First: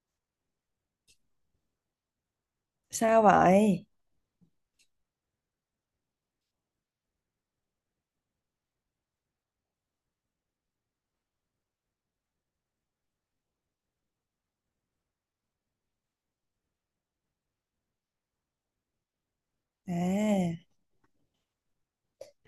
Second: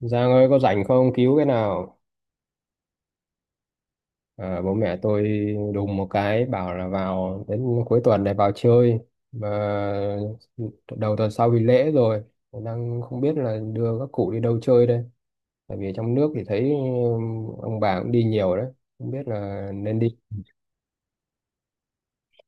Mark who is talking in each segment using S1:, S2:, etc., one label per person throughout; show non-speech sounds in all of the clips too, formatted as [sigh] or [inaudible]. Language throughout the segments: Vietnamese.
S1: Giang ơi, có rảnh không, cứu cái nào.
S2: Sao vậy?
S1: À, bố mẹ tôi đùng một cái bảo là vào đến cuối tuần này vào chơi, mà đầu tuần sau thì lễ rồi, đang không biết là đưa các cụ đi đâu chơi đây. Tại vì trong nước thì thấy ông bà cũng đi nhiều đấy, không biết là nên đi.
S2: À,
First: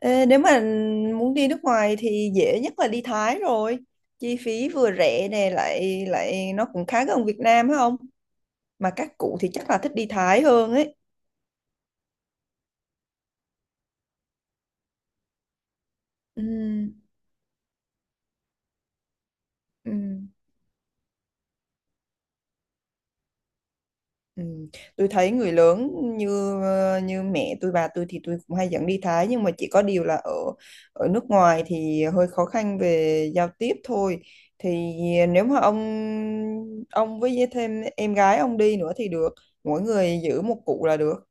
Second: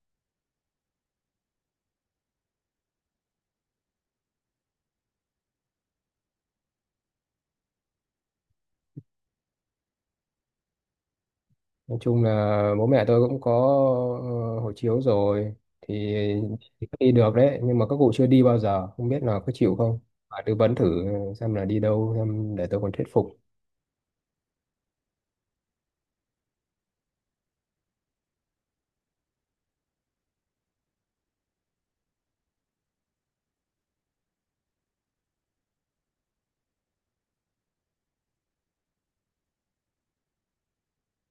S2: Nếu mà muốn đi nước ngoài thì dễ nhất là đi Thái rồi. Chi phí vừa rẻ nè lại lại nó cũng khá gần Việt Nam phải không? Mà các cụ thì chắc là thích đi Thái hơn ấy.
S1: Nói chung là bố mẹ tôi cũng có ờ, hộ chiếu rồi thì
S2: Ừ,
S1: đi được đấy, nhưng mà các cụ chưa đi bao giờ, không biết là có chịu
S2: ừ.
S1: không. Bà tư vấn thử xem là đi đâu xem để tôi còn thuyết phục.
S2: Ừ. Tôi thấy người lớn như như mẹ tôi bà tôi thì tôi cũng hay dẫn đi Thái, nhưng mà chỉ có điều là ở ở nước ngoài thì hơi khó khăn về giao tiếp thôi. Thì nếu mà ông với thêm em gái ông đi nữa thì được, mỗi người giữ một cụ là được.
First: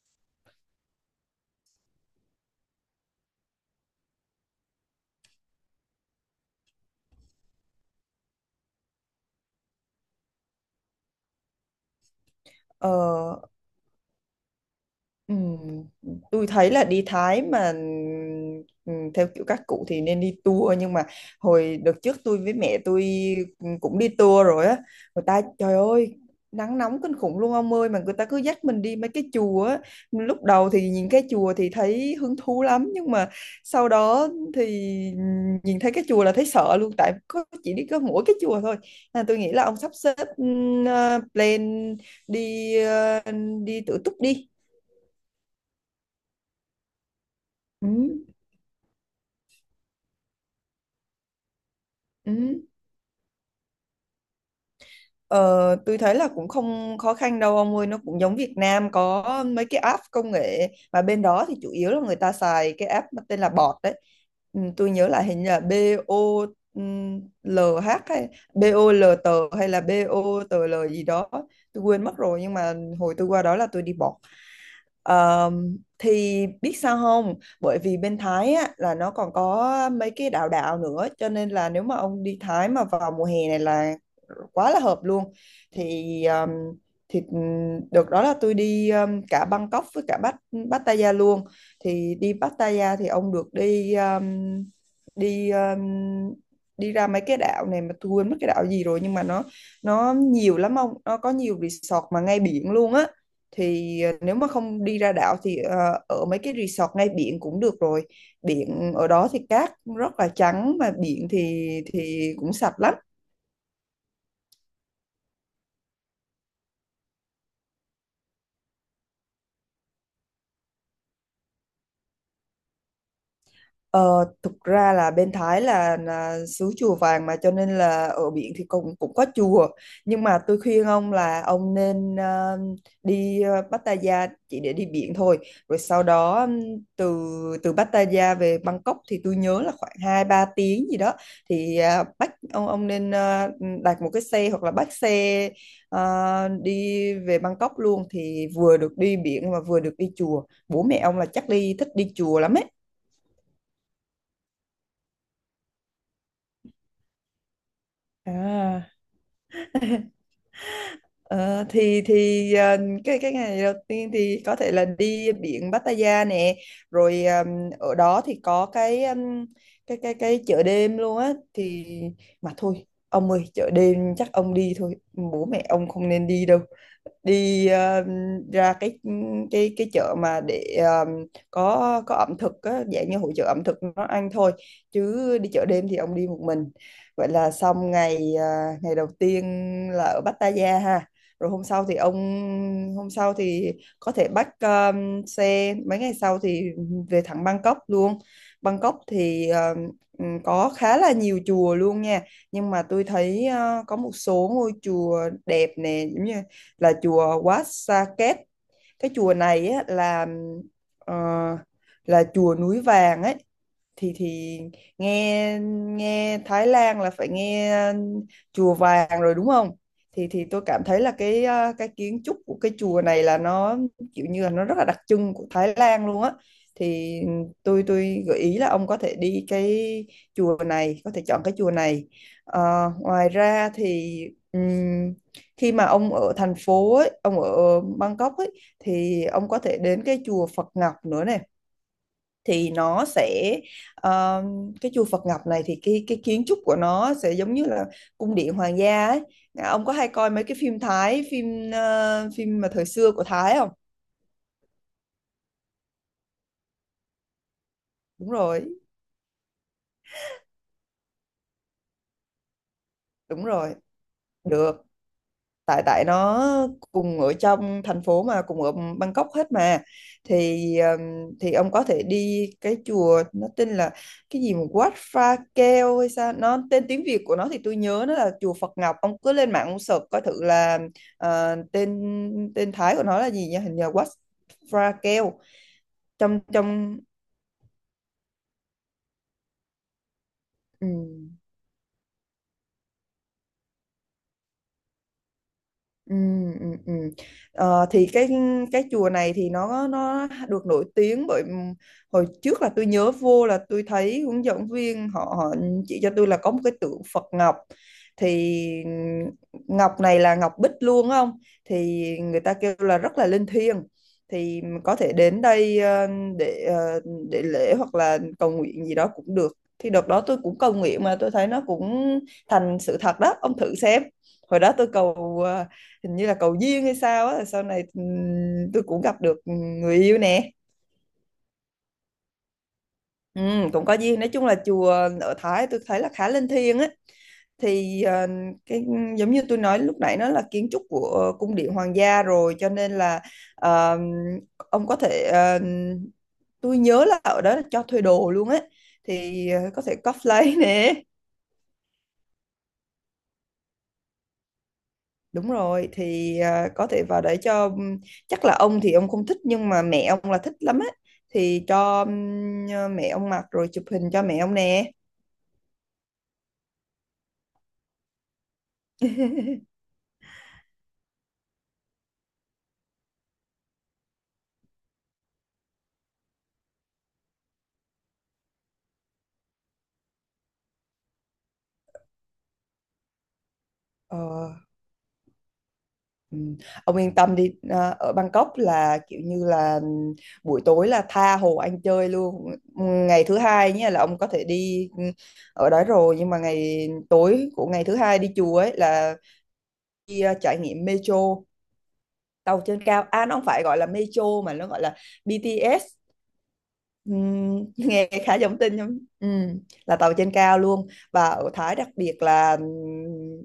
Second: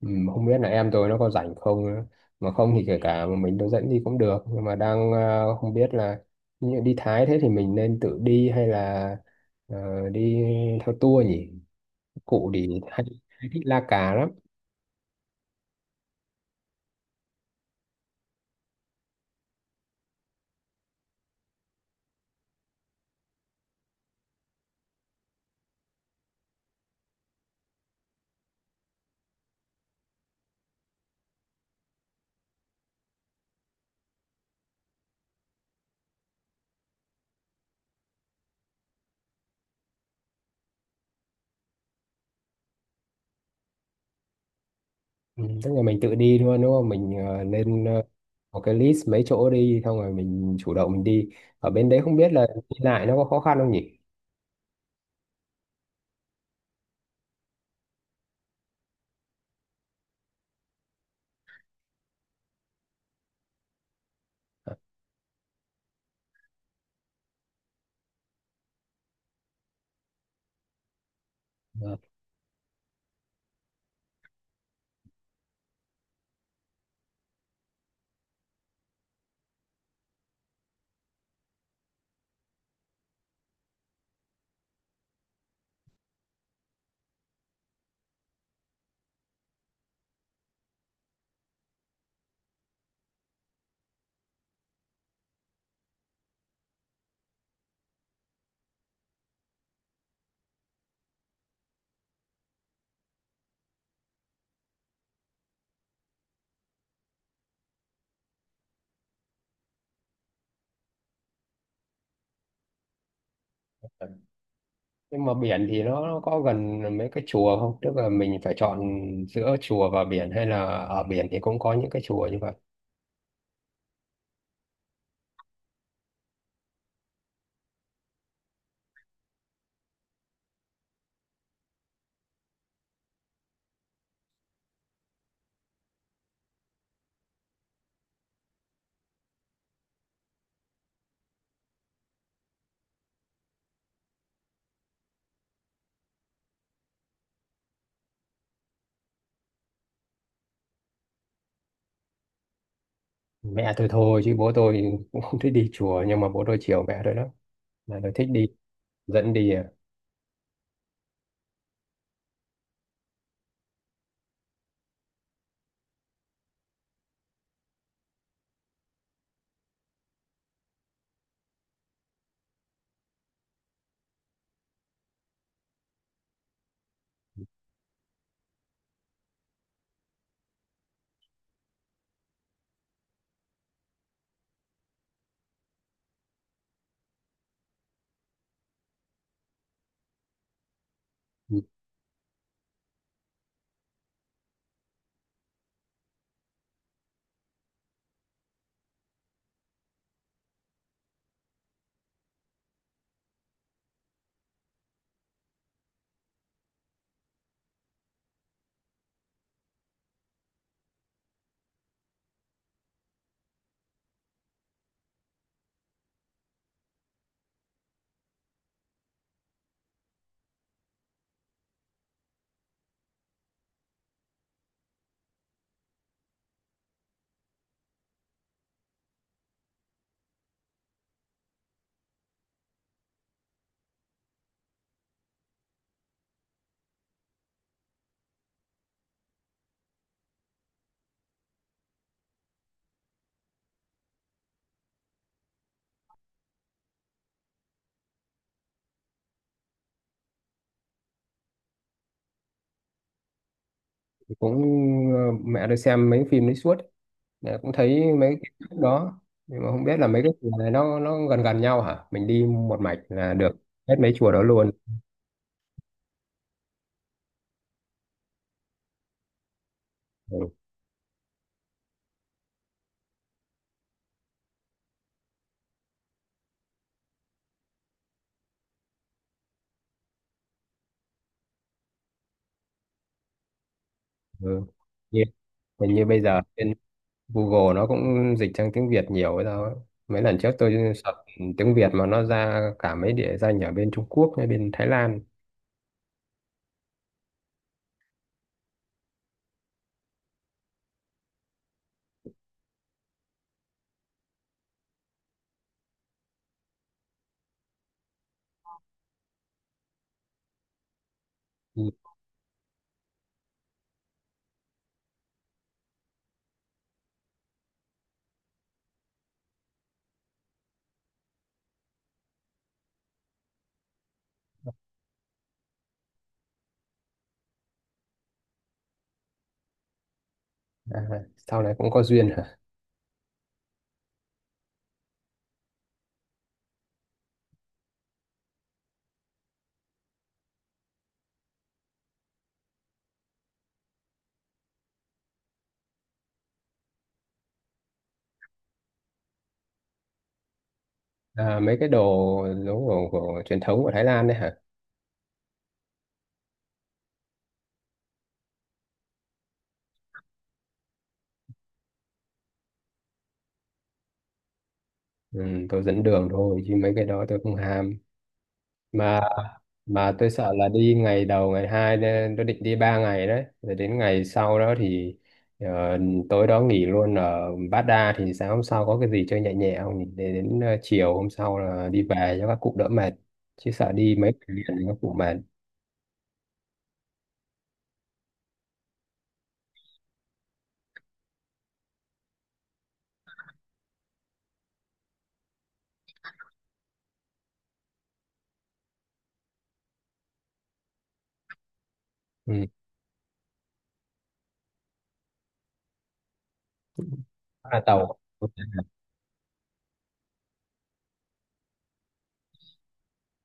S1: Ừ, mà không biết là em tôi nó có rảnh không nữa. Mà không thì kể cả mà mình tôi dẫn đi cũng được, nhưng mà đang không biết là như đi Thái thế thì mình nên tự đi hay là đi theo tour nhỉ. Cụ thì
S2: ờ
S1: hay thích la cà lắm.
S2: Ừ, tôi thấy là đi Thái mà, ừ, theo kiểu các cụ thì nên đi tour, nhưng mà hồi đợt trước tôi với mẹ tôi cũng đi tour rồi á. Người ta trời ơi, nắng nóng kinh khủng luôn ông ơi, mà người ta cứ dắt mình đi mấy cái chùa á. Lúc đầu thì nhìn cái chùa thì thấy hứng thú lắm, nhưng mà sau đó thì nhìn thấy cái chùa là thấy sợ luôn, tại có chỉ đi có mỗi cái chùa thôi. Nên tôi nghĩ là ông sắp xếp plan đi đi tự túc đi.
S1: Ừ, tức là mình tự đi thôi đúng không, mình nên
S2: Ừ.
S1: một cái list mấy chỗ đi xong rồi mình chủ động mình đi. Ở bên đấy không biết là
S2: Ừ.
S1: đi lại nó có khó khăn không nhỉ.
S2: Ờ, tôi thấy là cũng không khó khăn đâu ông ơi, nó cũng giống Việt Nam, có mấy cái app công nghệ, mà bên đó thì chủ yếu là người ta xài cái app mà tên là bọt đấy. Ừ, tôi nhớ là hình như là BOLH hay bê O BOLT hay là bê O BOTL gì đó, tôi quên mất rồi, nhưng mà hồi tôi qua đó là tôi đi bọt. Ờ, thì biết sao không? Bởi vì bên Thái á, là nó còn có mấy cái đảo đảo nữa, cho nên là nếu mà ông đi Thái mà vào mùa hè này là quá là hợp luôn. Thì um, thì Được đó, là tôi đi cả Bangkok với cả Pattaya luôn. Thì đi Pattaya thì ông được đi đi đi ra mấy cái đảo này, mà tôi quên mất cái đảo gì rồi, nhưng mà nó nhiều lắm ông, nó có nhiều resort mà ngay biển luôn á. Thì ờ, nếu mà không đi ra đảo thì ở mấy cái resort ngay biển cũng được rồi. Biển ở đó thì cát rất là trắng, mà biển thì cũng sạch lắm.
S1: Ờ. Nhưng mà biển thì nó có gần mấy cái chùa không, tức là mình phải chọn giữa chùa và biển, hay là ở biển thì cũng có những cái chùa như vậy?
S2: Ờ, thực ra là bên Thái là xứ chùa vàng, mà cho nên là ở biển thì cũng cũng có chùa, nhưng mà tôi khuyên ông là ông nên đi Pattaya chỉ để đi biển thôi, rồi sau đó từ từ Pattaya về Bangkok thì tôi nhớ là khoảng 2 3 tiếng gì đó. Thì à, bắt ông nên đặt một cái xe hoặc là bắt xe đi về Bangkok luôn, thì vừa được đi biển mà vừa được đi chùa, bố mẹ ông là chắc đi thích đi chùa lắm ấy.
S1: Mẹ tôi thôi chứ bố tôi cũng không thích đi chùa, nhưng mà bố tôi chiều mẹ tôi lắm, mẹ tôi thích đi
S2: à.
S1: dẫn đi à.
S2: Ờ, cái ngày đầu tiên thì có thể là đi biển Pattaya nè, rồi ở đó thì có cái cái chợ đêm luôn á. Thì mà thôi ông ơi, chợ đêm chắc ông đi thôi, bố mẹ ông không nên đi đâu. Đi ra cái chợ mà để có ẩm thực á, dạng như hội chợ ẩm thực nó, ăn thôi, chứ đi chợ đêm thì ông đi một mình. Vậy là xong ngày ngày đầu tiên là ở Pattaya ha. Rồi
S1: Ừ,
S2: hôm sau thì có thể bắt xe mấy ngày sau thì về thẳng Bangkok luôn. Bangkok thì có khá là nhiều chùa luôn nha, nhưng mà tôi thấy ờ, có một số ngôi chùa đẹp nè, giống như là chùa Wat Saket. Cái chùa này á, là ờ, là chùa núi vàng ấy. Thì nghe Nghe Thái Lan là phải nghe chùa vàng rồi đúng không. Thì thì Tôi cảm thấy là cái à, cái kiến trúc của cái chùa này là nó kiểu như là nó rất là đặc trưng của Thái Lan luôn á. Thì tôi gợi ý là ông có thể đi cái chùa này, có thể chọn cái chùa này. Ờ, ngoài ra thì ừm, khi mà ông ở thành phố ấy, ông ở Bangkok ấy, thì ông có thể đến cái chùa Phật Ngọc nữa này. Thì nó sẽ ờ, cái chùa Phật Ngọc này thì cái kiến trúc của nó sẽ giống như là cung điện hoàng gia ấy. À, ông có hay coi mấy cái phim Thái, phim phim mà thời xưa của Thái không?
S1: cũng mẹ tôi xem mấy phim đấy suốt. Mẹ cũng thấy
S2: Đúng
S1: mấy cái
S2: rồi,
S1: đó. Nhưng mà không biết là mấy cái chùa này nó gần gần nhau hả, mình đi một mạch là
S2: đúng
S1: được
S2: rồi.
S1: hết mấy chùa đó luôn?
S2: Được. Tại tại nó cùng ở trong thành phố mà, cùng ở Bangkok hết mà.
S1: Ừ.
S2: Thì thì ông có thể đi cái chùa nó tên là cái gì mà Wat Pha Keo hay sao, nó tên tiếng Việt của nó thì tôi nhớ nó là chùa Phật Ngọc. Ông cứ lên mạng ông search coi thử là ờ, tên tên Thái của nó là gì nha, hình như Wat
S1: Ừ.
S2: Pha
S1: Như,
S2: Keo.
S1: Hình như bây
S2: Trong
S1: giờ trên
S2: trong
S1: Google nó cũng dịch sang tiếng Việt nhiều ấy thôi, mấy lần trước
S2: Ừ.
S1: tôi search tiếng Việt mà nó ra cả mấy địa danh ở bên Trung Quốc hay bên Thái Lan.
S2: Ừ, ừ, ừ. Ờ, thì cái chùa này thì nó được nổi tiếng bởi hồi trước là tôi nhớ vô là tôi thấy hướng dẫn viên họ họ chỉ cho tôi là có một cái tượng Phật Ngọc. Thì Ngọc này là Ngọc Bích luôn á không,
S1: Ừ.
S2: thì người ta kêu là rất là linh thiêng. Thì có thể đến đây để ờ, để lễ hoặc là cầu nguyện gì đó cũng được. Thì đợt đó tôi cũng cầu nguyện mà tôi thấy nó cũng thành sự thật đó, ông thử xem. Hồi đó tôi cầu hình như là cầu duyên hay sao á, sau này tôi cũng gặp được người yêu nè.
S1: À, sau này cũng có duyên hả?
S2: Ừ, cũng có duyên, nói chung là chùa ở Thái tôi thấy là khá linh thiêng á. Thì ờ, cái giống như tôi nói lúc nãy, nó là kiến trúc của cung điện hoàng gia rồi, cho nên là ờ, ông có thể tôi nhớ là ở đó là cho thuê đồ luôn á. Thì ờ, có thể cosplay [laughs] nè.
S1: À, mấy cái đồ đồ của truyền thống của Thái Lan đấy hả?
S2: Đúng rồi, thì à, có thể vào để cho, chắc là ông thì ông không thích, nhưng mà mẹ ông là thích lắm á. Thì cho mẹ ông mặc rồi chụp hình cho mẹ ông nè.
S1: Ừ, tôi dẫn đường thôi chứ mấy cái đó tôi không ham. Mà mà tôi sợ là đi ngày đầu ngày hai nên tôi định đi 3 ngày đấy, rồi đến ngày sau đó thì ờ, tối đó nghỉ luôn ở Bát Đa thì sáng hôm sau có cái gì chơi nhẹ nhẹ không, để đến chiều hôm sau là đi về cho các cụ đỡ mệt, chứ sợ đi
S2: ờ,
S1: mấy ngày liền thì các cụ mệt.
S2: ừm, ông yên tâm đi, à, ở Bangkok là kiểu như là buổi tối là tha hồ ăn chơi luôn. Ngày thứ hai nhé, là ông có thể đi ở đó rồi, nhưng mà ngày tối của ngày thứ hai đi chùa ấy, là đi à, trải nghiệm metro, tàu
S1: Ừ.
S2: trên cao. À nó không phải gọi là metro mà nó gọi là BTS.
S1: À,
S2: Nghe
S1: tàu.
S2: khá giống tin nhưng là tàu trên cao luôn. Và ở Thái đặc biệt là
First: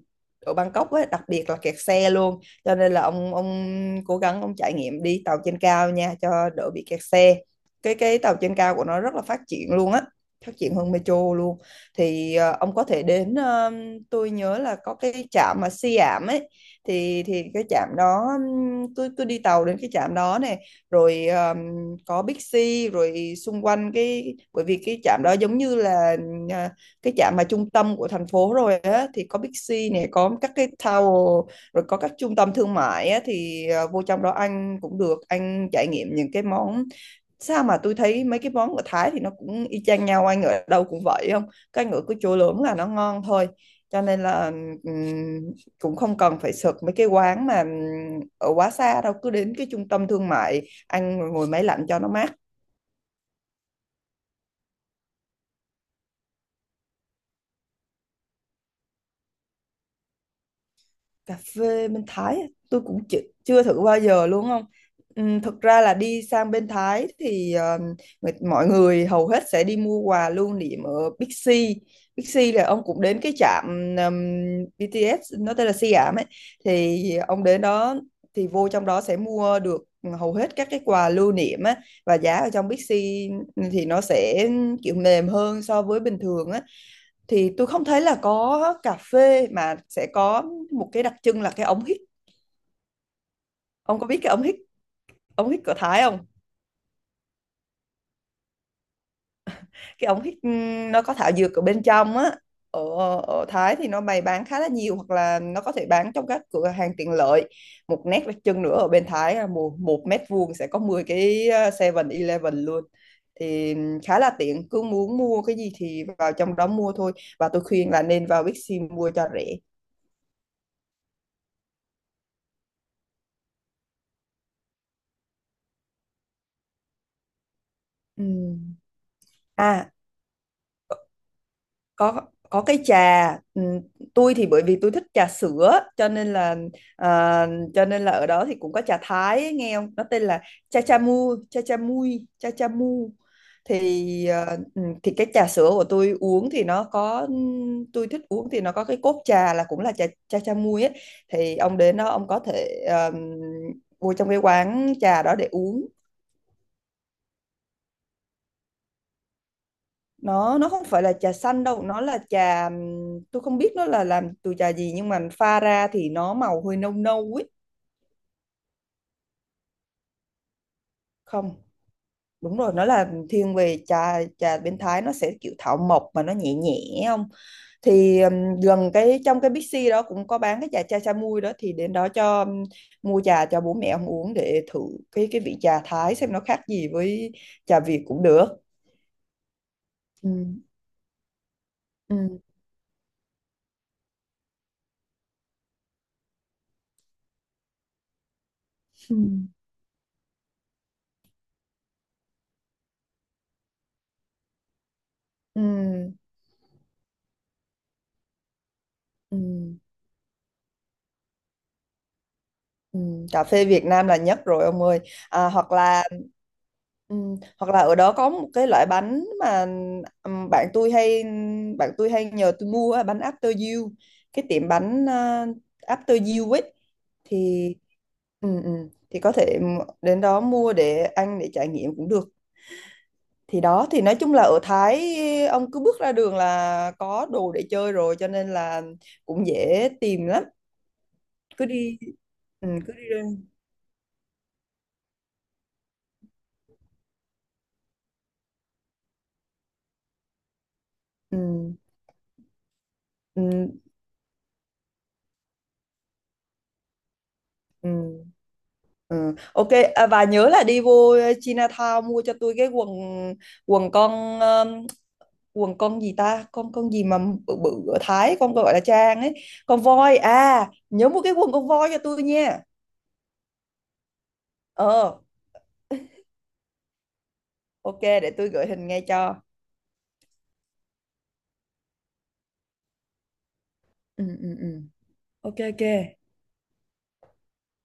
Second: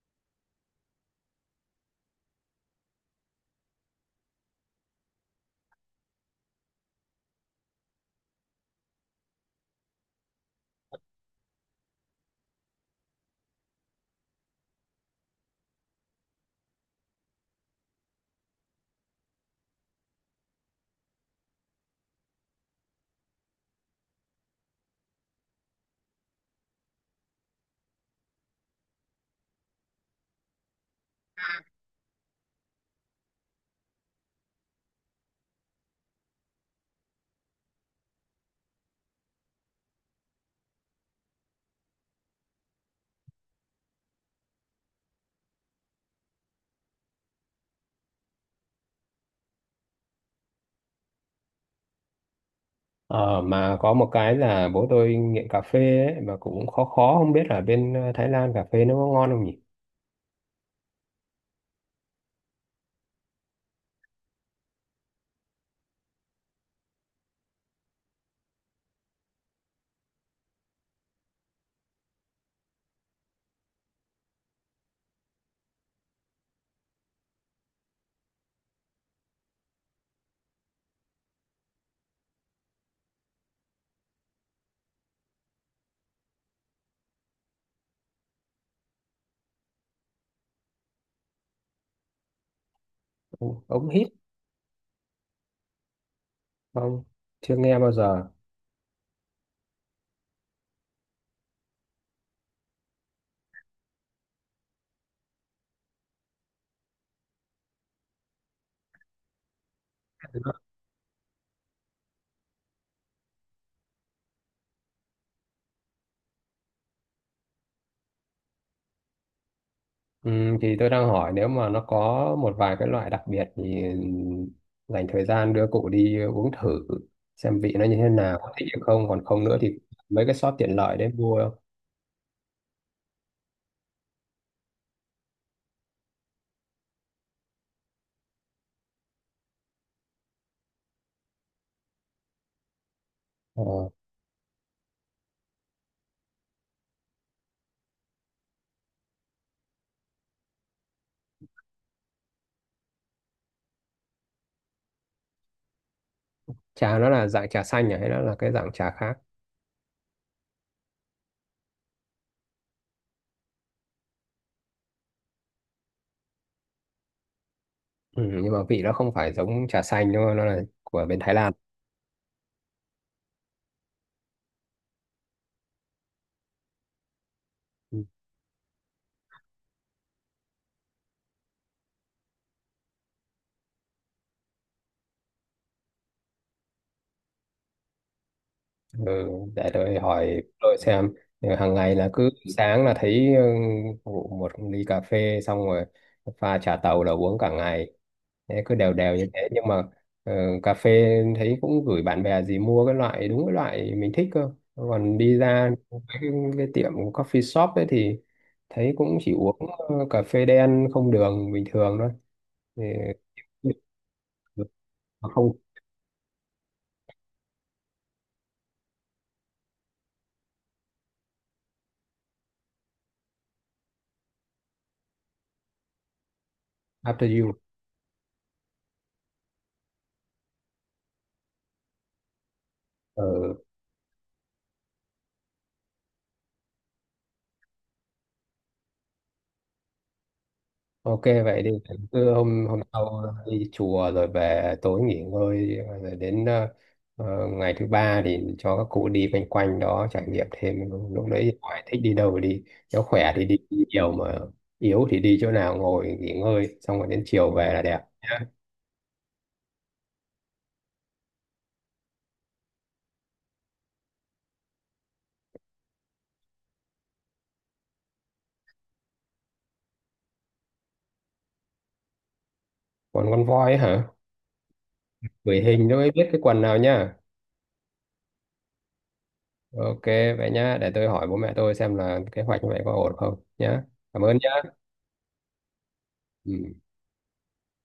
S2: ở Bangkok ấy, đặc biệt là kẹt xe luôn, cho nên là ông cố gắng ông trải nghiệm đi tàu trên cao nha cho đỡ bị kẹt xe. Cái tàu trên cao của nó rất là phát triển luôn á, phát triển hơn metro luôn. Thì ờ, ông có thể đến tôi nhớ là có cái trạm mà Siam ấy. Thì Cái trạm đó tôi đi tàu đến cái trạm đó này, rồi ờ, có Big C, rồi xung quanh cái, bởi vì cái trạm đó giống như là à, cái trạm mà trung tâm của thành phố rồi á, thì có Big C này, có các cái tower, rồi có các trung tâm thương mại á. Thì à, vô trong đó anh cũng được anh trải nghiệm những cái món. Sao mà tôi thấy mấy cái món ở Thái thì nó cũng y chang nhau, anh ở đâu cũng vậy không, cái ngựa cứ chỗ lớn là nó ngon thôi. Cho nên là ừm, cũng không cần phải sực mấy cái quán mà ở quá xa đâu, cứ đến cái trung tâm thương mại ăn rồi ngồi máy lạnh cho nó mát.
S1: Ờ, mà có một cái là bố tôi nghiện cà phê ấy, mà cũng khó khó không biết là bên Thái Lan cà phê nó có ngon không nhỉ?
S2: Cà phê bên Thái á, tôi cũng chưa thử bao giờ luôn không. Thực ra là đi sang bên Thái thì mọi người hầu hết sẽ đi mua quà lưu niệm ở Big C. Big C là ông cũng đến cái trạm ừm, BTS nó tên là Siam ấy, thì ông đến đó thì vô trong đó sẽ mua được hầu hết các cái quà lưu niệm á. Và giá ở trong Big C thì nó sẽ kiểu mềm hơn so với bình thường á. Thì tôi không thấy là có cà phê, mà sẽ có một cái đặc trưng là cái ống hít.
S1: Ông
S2: Ông
S1: hít
S2: có biết cái ống hít, ống hít của Thái không?
S1: không? Chưa nghe bao giờ.
S2: Cái ống hít nó có thảo dược ở bên trong á. ở, Ở Thái thì nó bày bán khá là nhiều, hoặc là nó có thể bán trong các cửa hàng tiện lợi. Một nét đặc trưng nữa ở bên Thái là một mét vuông sẽ có 10 cái Seven eleven luôn. Thì khá là tiện, cứ muốn mua cái gì thì vào trong đó mua thôi. Và tôi khuyên là nên vào Bixi mua cho rẻ.
S1: Ừ, thì tôi đang hỏi nếu mà nó có một vài cái loại đặc biệt thì dành thời gian đưa cụ đi uống thử, xem vị nó như thế nào, có thích
S2: Ừm.
S1: hay không, còn không nữa thì
S2: à.
S1: mấy cái shop tiện lợi đấy mua không?
S2: có có cái trà. Ừ, tôi thì bởi vì tôi thích trà sữa cho nên là à, cho nên là ở đó thì cũng có trà Thái ấy, nghe không, nó tên là cha cha mu, cha cha mui, cha cha mu.
S1: ờ,
S2: Thì thì cái trà sữa của tôi uống thì nó có tôi thích uống thì nó có cái cốt trà là cũng là trà cha cha mui ấy. Thì ông đến đó ông có thể vô trong cái quán trà đó để uống.
S1: Trà nó là dạng trà xanh à, hay nó là cái dạng trà khác?
S2: Nó không phải là trà xanh đâu, nó là trà tôi không biết nó là làm từ trà gì, nhưng mà pha ra thì nó màu hơi nâu nâu ấy.
S1: Ừ, nhưng mà vị nó không phải giống trà xanh đúng không, nó là của bên Thái
S2: Không,
S1: Lan?
S2: đúng rồi, nó là thiên về trà, trà bên Thái nó sẽ kiểu thảo mộc mà nó nhẹ nhẹ không. Thì gần cái trong cái Bixi đó cũng có bán cái trà chai chai mui đó, thì đến đó cho mua trà cho bố mẹ ông uống để thử cái vị trà Thái xem nó khác gì với trà Việt cũng được.
S1: Ừ, để tôi
S2: Ừ.
S1: hỏi tôi xem. Ừ, hàng ngày là cứ
S2: Ừ.
S1: sáng là thấy phục một ly cà phê xong rồi pha trà tàu là uống cả ngày, thế cứ đều đều
S2: Ừ.
S1: như thế, nhưng mà ừ, cà phê thấy cũng gửi bạn bè gì mua cái loại đúng cái loại mình thích cơ, còn đi ra
S2: Ừ.
S1: cái, cái tiệm coffee shop ấy thì thấy cũng chỉ uống
S2: Ừ.
S1: cà phê đen không đường bình thường thôi thì,
S2: Ừ, cà phê Việt Nam là nhất rồi ông ơi. À,
S1: không.
S2: hoặc là ừ, hoặc là ở đó có một cái loại bánh mà ừm, bạn tôi hay bạn tôi hay nhờ tôi mua á, bánh After You, cái tiệm bánh à, After You ấy.
S1: After you.
S2: Thì ừ, ừ, thì có thể đến đó mua để ăn, để trải nghiệm cũng được.
S1: Ờ.
S2: Thì đó, thì nói chung là ở Thái ông cứ bước ra đường là có đồ để chơi rồi, cho nên là cũng dễ tìm lắm.
S1: Ok, vậy
S2: Cứ
S1: đi.
S2: đi,
S1: Cứ hôm
S2: ừ,
S1: hôm
S2: cứ đi ra-
S1: sau đi chùa rồi về tối nghỉ ngơi, rồi đến ngày thứ ba thì cho các cụ đi quanh quanh đó trải nghiệm thêm, lúc
S2: Ừ.
S1: đấy thì hỏi thích đi đâu thì đi. Nếu khỏe thì đi
S2: Ừ.
S1: nhiều, mà yếu thì đi chỗ nào ngồi nghỉ ngơi, xong rồi đến chiều về là
S2: Ừ.
S1: đẹp nhá.
S2: Ừ. Ok. À, và nhớ là đi vô Chinatown mua cho tôi cái quần, quần con um, quần con gì ta, con gì mà bự bự ở Thái con gọi là Trang ấy. Con voi, à nhớ mua cái quần con voi cho tôi nha.
S1: Còn con voi ấy hả?
S2: ờ.
S1: Gửi hình cho mới biết cái quần nào nhá.
S2: Ok, để tôi gửi hình ngay cho.
S1: Ok, vậy nhá, để tôi hỏi bố mẹ tôi xem là kế hoạch như vậy có ổn không nhá. Cảm
S2: Ừ,
S1: ơn nhá.
S2: ừ, ừ. Ok ok.
S1: Ừ.